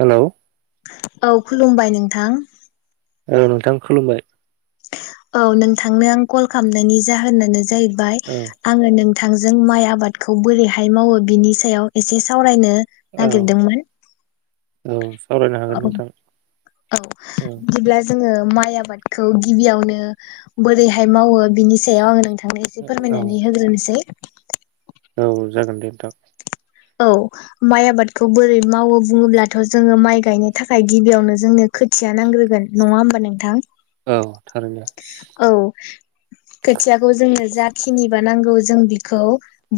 Hello औ खुलुमबाय नोंथां। औ नोंथां खुलुमबाय औ नोंथांनो आं कल खालामनायनि जाहोनानो जाहै बाय औ आङो नों थांजों माइ आबादखौ बोरैहाय मावो बिनि सायाव एसे सावरायनो औ नागिरदोंमोन औ सावरायनो औ हागोन नोंथां औ औ बिदिब्ला जोङो माय आबादखौ गिबियावनो बोरैहाय मावो बिनि सायाव आङो नोंथांनो एसे औ फोरमायनानै होग्रोनोसै औ जागोन दे नोंथां। औ माइ आबादखौ बोरै मावो बुङोब्लाथ' जोङो माइ गायनो थाखाय गिबियावनो जोंनो खोथिया नांग्रोगोन नङा होमबा नोंथां? औ थारैनो औ खोथियाखौ जोंनो जाखिनिबा नांगौ ज जों बिखौ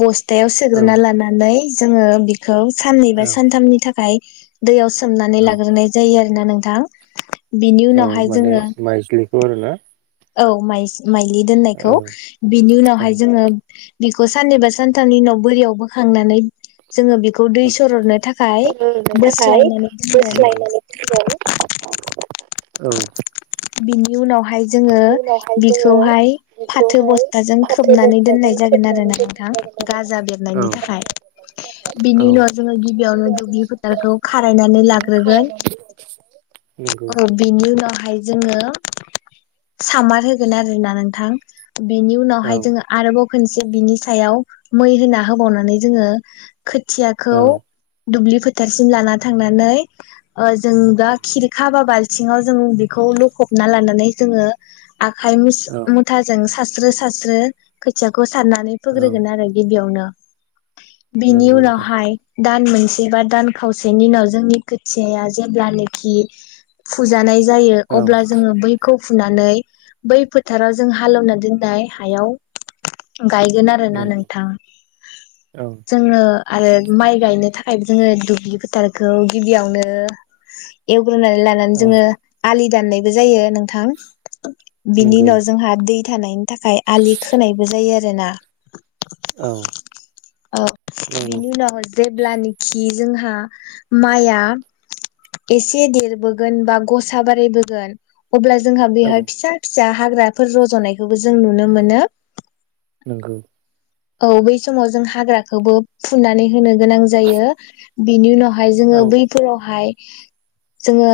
बस थायाव औ सोग्रोना लानानै जोङो बिख खौ साननै बा औ सानथामनि थाखाय दैयाव स सोमनानै औ लाग्रोनाय जायो आरो ना नोंथां बिनि औ उनावहाय माने जोङो माइज्लिखौ आरो ना औ माइज माइलि दोननायखौ बिनि औ उनावहाय जोङो बिखौ साननैबा सानथामनि उनाव बोरियाव बोखांनानै जोङो बिखौ दै औ सर'दनो थाखाय सोलोंनो थाखाय बोस्लायनानै दोनगोन बोस्लायनानै औ बिनि उनाव ह हाय जोङो जोङो बिखौहाय फाथो बेखौहाय बस्थाजों फाथो खोबनानै बस्थाजों दोननाय जागोन आरो खोबनानै ना नोंथां दोननाय जागोन गाजा बेरनायनि आरोना थाखाय गाजा बेरनायनि बिनि उनाव जोङो थाखाय बिनि गिबियावनो दुब्लि उनाव फोथारखौ खारायनानै जोङो लाग्रोगोन खारायनानै होगोन। नंगौ औ उनावहाय जोङो सामार होगोन आरोना नोंथां बेनि उनावहाय जोङो आरोबाव खोनसे बिनि सायाव मै होना होबावनानै जोङो खोथियाखौ औ दुब्लि फोथारसिम लाना थांनानै ओ जों दा औ खिरखाबा बाल थिंङाव जों बिखौ लखबना लानानै जोङो आखाइ मुस औ मुथाजों सास स्रो सास्रो खैथियाख खौ सारनानै फोग्रोगोन आरो गिबियावनो बेनि नंगौ नोंथां उनावहाय दान मोनसे बा दान खावसेनि उनाव जोंनि खोथियाया जेब्लानोखि फुजानाय ज जायो औ अब्ला जोङो बैखौ फुनानै बै फोथाराव जों हालौवना दोननाय हायाव गायगोन आरोना नंगौ नोंथां औ जोङो आरो माइ गायनो थाखायबो जोङो दुब्लि फोथारखौ गिबियावनो एवग्रोनाय औ जोङो आलि दाननायबो जायो नोंथां बिनि नंगौ उनाव जोंहा दै थानायनि थाखाय आलि खोनायबो जायो आरो जेना औ अ नंगौ बिनि उनाव जेब्ला निखि जोंहा माया एसे देरबो गोन बा गसा बारायबोगोन अब्ला जोंहा औ बेहाय फिसा फिसा हाग्राफोर रज'नायखौबो जों नुनो मोनो नोंगौ औ बै समाव जों हाग्राखोबो फुनानै होनो गोनां जायो बिनि उनाव हाय जोङो औ बैफोरावहाय जोङो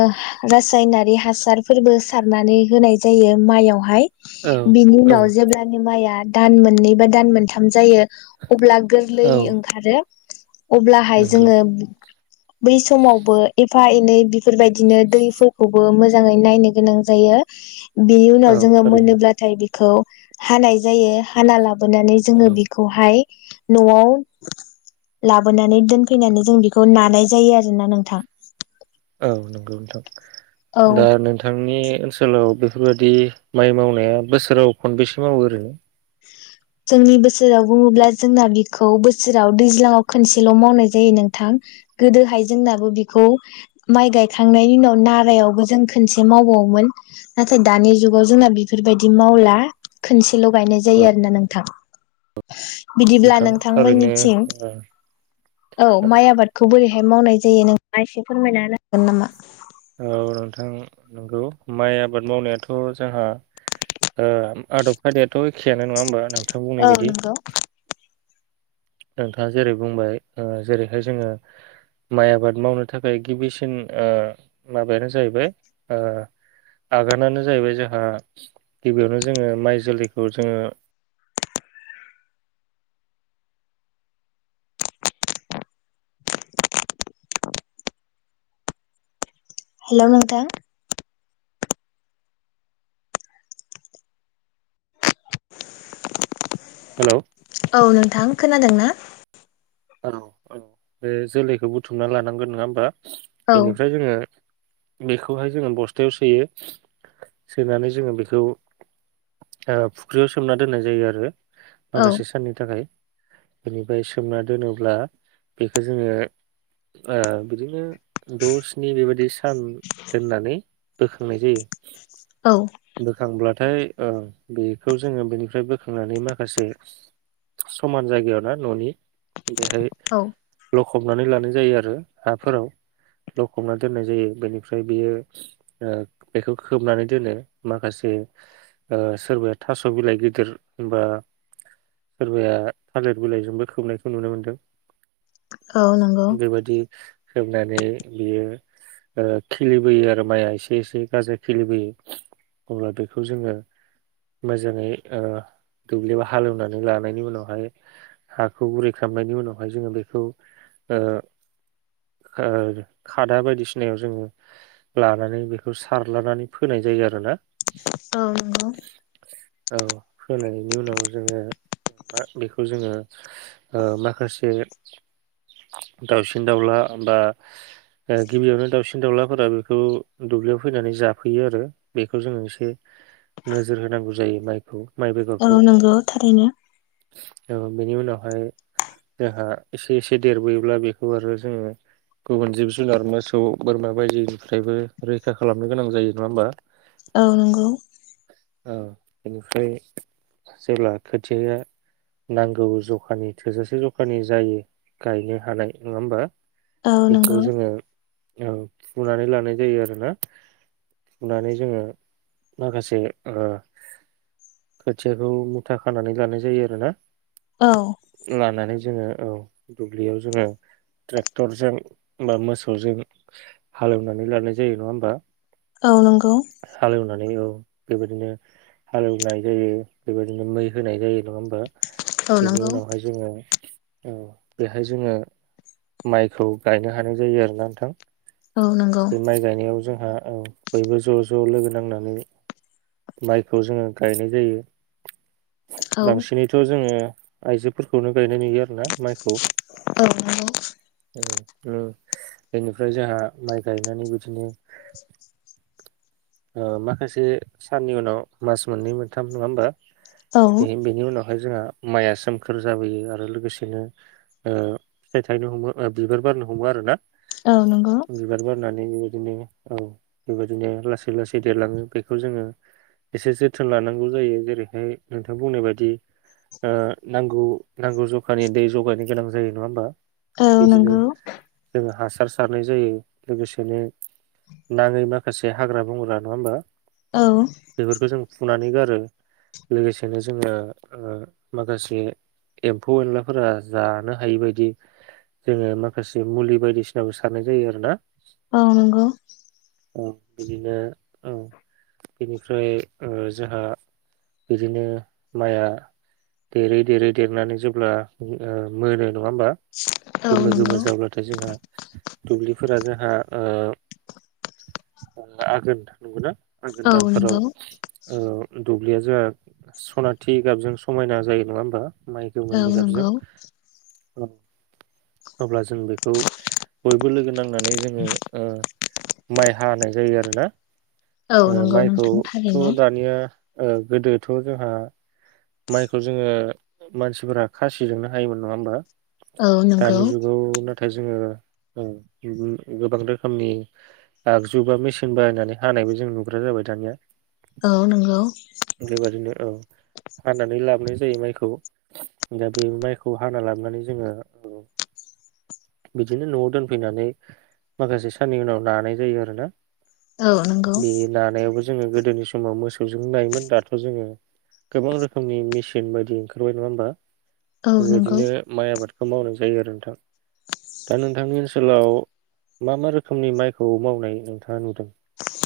रासायनारि हासारफोरबो सारनानै होनाय जायो मायावहाय औ बेनि औ उनाव जेबोब्लानो माया दान मोननै बा दान मोनथाम जायो अब्ला गोर्लै औ ओंखारो अब्लाहाय नंगौ जोङो बै समावबो एफा एनै बेफोरबाय दिनो दैफोरखौबो मोजाङै नायनो गोनां जायो बिनि उनाव औ जोङो थारैनो मोनोब्लाथाय बिख खौ हानाय जायो हाना लाब बोनानै जोङो औ बेखौहाय न'आव लाबोनानै दोनफैनानै जों बेखौ नानाय जायो आरोना नोंथां औ नंगौ औ नोंथां दा नोंथांनि ओनसोलाव बेफोरबादि माइ मावनाया बोसोराव खनबेसो मावो ओरैनो जोंनि बोसोराव बुङोब्ला जोंना बिखौ बोसोराव दैज्लाङाव खनसेल' मावनाय जायो नोंथां गोदोहाय जोंनाबो बिखौ माइ गायखांनायनि उनाव नारायावबो जों खनसे मावबावोमोन नाथाय दानि जुगाव जोंना बेफोरबायदि मावला खनसेल' गायनाय औ जायो आरोना नों थां बिदिब्ला नोंथां थारैनो नोंथांमोननिथिं औ औ माइ आबादखौ बोरै हाय मावनाय जायो नों आं एसे फोरमायना हागोन नामा औ नोंथां नंगौ माइ आबाद मावनायाथ' जोंहा ओ आदब खायदायाथ' एखेयानो नङा होमबा नों औ नंगौ नोंथाङा जेरै बुंबाय ओ जेरैहाय जोङो माइ आबाद मावनो थाखाय गिबिसिन ओ माबायानो जाहैबाय ओ आगानानो जाहैबाय जोंहा गिबियावनो जोङो माइ जोलैखौ जोङो। हेल' नोंथां हेलौ [inaudible] औ नोंथां खोनादों ना? औ औ बे जोलैखौ बुथुमना लानांगोन नङा होमबा? औ बेनिफ्राय जोङो बेखौहाय जोङो बस्थायाव सोयो सोनानै जोङो बेखौ ओ फुख्रियाव सोमना दोननाय जायो आरो औ माखासे साननि थाखाय बेनिफ्राय सोमना दोनोब्ला बेखौ जोङो ओ बिदिनो द' स्नि बेबायादि सान दोननानै बोखांनाय जायो औ बोखांब्लाथाय ओ बेखौ जोङो बेनिफ्राय बोखांनानै माखासे समान जायगायाव ना न'नि औ [unintelligible] खबनानै लानाय जायो आरो हाफोराव लखबनानै दोननाय जायो बेनिफ्राय बियो ओ बेखौ खोबनानै दोनो माखासे ओ सोरबाया थास' बिलाइ गोदिर होनबा सोरबाया थालिर बिलाइजोंबो खोबनायखौ नुनो मोनदों। औ नंगौ [inaudible] बेबायादि हेबनानै बियो ओ खिलिबोयो आरो माइआ एसे एसे गाजा खिलिबोयो अब्ला बेखौ जोङो मोजाङै ओ दुब्लिआव हालेवनानै लानायनि उनावहाय हाखौ गुरै खालामनायनि उनावहाय जोङो बेखौ ओ ओ खादा बायदिसिनायाव जोङो लानानै बेखौ सारलानानै फोनाय जायो आरोना औ नंगौ औ फोनायनि उनाव जोङो बेखौ जोङो ओ माखासे दाउसिन दाउला बा गिबियावनो दाउसिन दाउलाफोरा बेखौ दुब्लियाव फैनानै जाफैयो आरो बे खौ जोङो एसे नोजोर होनांगौ जायो। मायखौ औ नंगौ थारैनो औ बेनि उनावहाय जोंहा एसे एसे देरबोयोब्ला बेखौ आरो जोङो गुबुन जिब जुनार मोसौ बोरमा बायदिनिफ्रायबो रैखा खालामनो गोनां जायो नङा होमबा औ नंगौ औ बेनिफ्राय जेब्ला खोथियाया नांगौ जखानि थोजासे जखानि जायो गायनो हानाय नङा होमबा? औ बेखौ नंगौ जोंङो औ फुनानै लानाय जायो आरोना फुनानै जोङो माखासे ओ खोथियाखौ मुथा खानानै लानाय जायो आरोना औ लानानै जोङो औ दुब्लियाव जोङो ट्रेक्टरजों बा मोसौजों हालेवनानै लानाय जायो नङा होमबा औ नंगौ हालेवनानै औ बेबायदिनो हालेवनाय जायो बेबायदिनो मै होनाय जायो नङा होमबा? औ बेनि नंगौ उनावहाय जोङो औ बेहाय जोङो माइखौ गायनो हानाय जायो आरोना नोंथां औ नंगौ बे माइ गायनायाव जों ओ ओ बयबो ज' ज' लोगो नांनानै माइखौ जोङो गायनाय जायो। औ बांसिनैथ' जोङो आइजोफोरखौनो गायना य नुयो आरो ना माइखौ। नंगौ ओ बेनिफ्राय जोंहा माइ गायनानै बिदिनो ओ माखासे साननि उनाव मास मोननै मोनथाम नङा होमबा औ बे बेनि उनाव बेहाय जोंहा माइया सोमखोर जाबोयो आरो लोगोसेनो ओ फिथाइ थायनो हमो बिबार बारनो हमो आरो ना। औ नंगौ बिबार बारनानै बि बिदिनो औ बेबायदिनो लासै लासै देरलाङो बि बेखौ जोङो एसे जोथोन लानांगौ जायो जेरैहाय नोंथां बुंनाय बायदि ओ नांगौ नांगौ जखानि दै जगायनो गोनां जायो नङा होमबा? औ बिदिनो नंगौ जोङो हास हासार सारनाय जायो लोगोसेनो नाङै माखासे हाग्रा बंग्रा नङा होमबा? औ बेफोरखौ जों फुनानै गारो लोगोसेनो जोङो ओ माखासे एम्फौ एनलाफोरा जानो हायि बायदि जोङो माखासे मुलि बायदिसिनाबो सारनाय जायो आरोना? औ नंगौ। ओ बिदिनो औ। बेनिफ्राय ओ जोहा बिदिनो माइआ देरै देरै देरनानै जेब्ला ओ मोनो नङा होमबा? औ गोमो नंगौ गोमो जाब्लाथाय जोंहा दुबलि फोर जोंहा ओ आघोन नोंगौना? आघोन दानफोराव ओ दुब्लिया जोंहा सनाथि गाबजों समायना जायो नङा होमबा? माइ औ गोमोननि गाबजों। नंगौ औ अब्ला जों जों बेखौ बयबो लोगो नांनानै जोङो ओ माइ हानाय जायो आरोना। औ ओ नंगौ नोंथां थारैनो माइखौथ' दानिया ओ गोदोथ' जोंहा माइखौ जोङो मानसिफोरा खासिजोंनो हायोमोन नङा होमबा? औ नंगौ दानि जुगाव नों दा जोङो [unintelligible] गोबां रोखोमनि आगजु बा मेसिन बायनानै हानायबो जों नुग्रा जाबाय दानिया। औ नंगौ। बेबादिनो औ हानानै लाबोनाय जायो माइखौ। दा बे माइखौ हाना लाबोनानै जोङो ओ बिदिनो न'आव दोनफैनानै माखासे साननि उनाव नानाय जायो आरोना। औ नंगौ बे नानायावबो जोङो गोदोनि समाव मोसौजों नायोमोन दाथ' जोङो गोबां रोखोमनि मेसिन बायदि ओंखारबाय नङा होमबा? औ नंगौ बेबायदिनो माइ आबाद मावनाय जायो आरो नोंथां। दा नोंथांनि ओनसोलाव मा मा रोखोमनि माइखौ मावनाय नोंथाङा नुदों?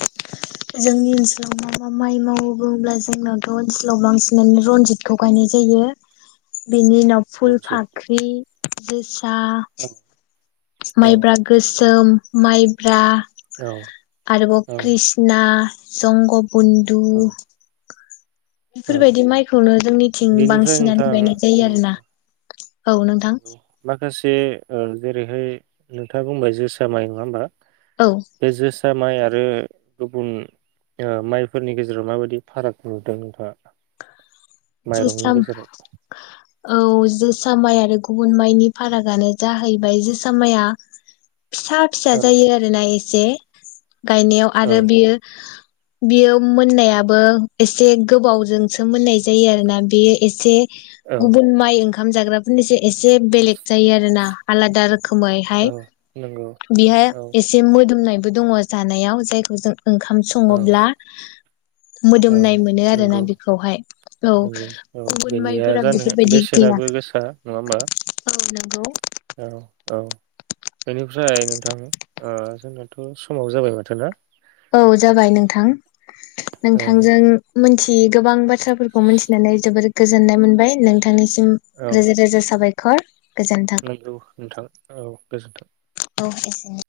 [inaudible] जोंनि ओनसोलाव माबा माइ मावो बुङोब्ला जोंनावथ' ओनसोलाव बांसिनानो रन्जितखौ गायनाय जायो। बिनि उनाव फुल रनजित फाख्रि जोस सा औ औ माइब्रा गोस सोम माइब्रा औ आरोबाव औ कृष्णा ना संग बुन्दु औ बेफोरबायदि माइखौनो जोंनिथिं बेनिफ्राय बांसिनानो नोंथां गायनाय जायो ओ आरोना। औ नोंथां [unintelligible] माखासे ओ जेरैहाय नोंथाङा बुंबाय जोसा माइ नङा होमबा। औ बे जोसा माइ आ रो गुबुन माइफोरनि गेजेराव माबायदि फाराग नुदों नोंथाङा? जोसा माइरंनि गेजेराव? [inaudible] औ जोसा माइ आरो गुबुन माइनि फारागानो जाहैबाय जोसा माइया फिसा फिसा औ जायो आरोना ए से गायनायाव औ आरो बियो बियो मोननायाबो एसे गोबावजोंसो मोननाय जायो आरोना बेयो एसे औ गुबुन माइ ओं ओंखाम जाग्राफोरनिसाय एसे बेलेग जायो आरो ना आलादा रोखोमैहाय। औ नंगौ बेहाय औ एसे मोदोमनाय बो दङ' जानायाव जायखौ जों ओंखाम औ सङोब्ला औ मोदोमनाय मोनो आरोना नंगौ बेखौहाय। औ औ गुबुन बेनिया माइफोरा जानो बेफोरबायदि गैया बेसेनाबो गोसा नङा होमबा? औ नंगौ औ। औ, बेनिफ्राय नोंथां ओ जोंनाथ' समाबो जाबाय माथो ना। औ जाबाय नोंथां। औ नोंथांजों मिथियै गोबां बाथ्राफोरखौ मिथिनानै जोबोर गोजोननाय मोनबाय नोंथां सिम रोजा रोजा साबाय खर नोंगौ नोंथां औ गोजोनथों औ एसेनो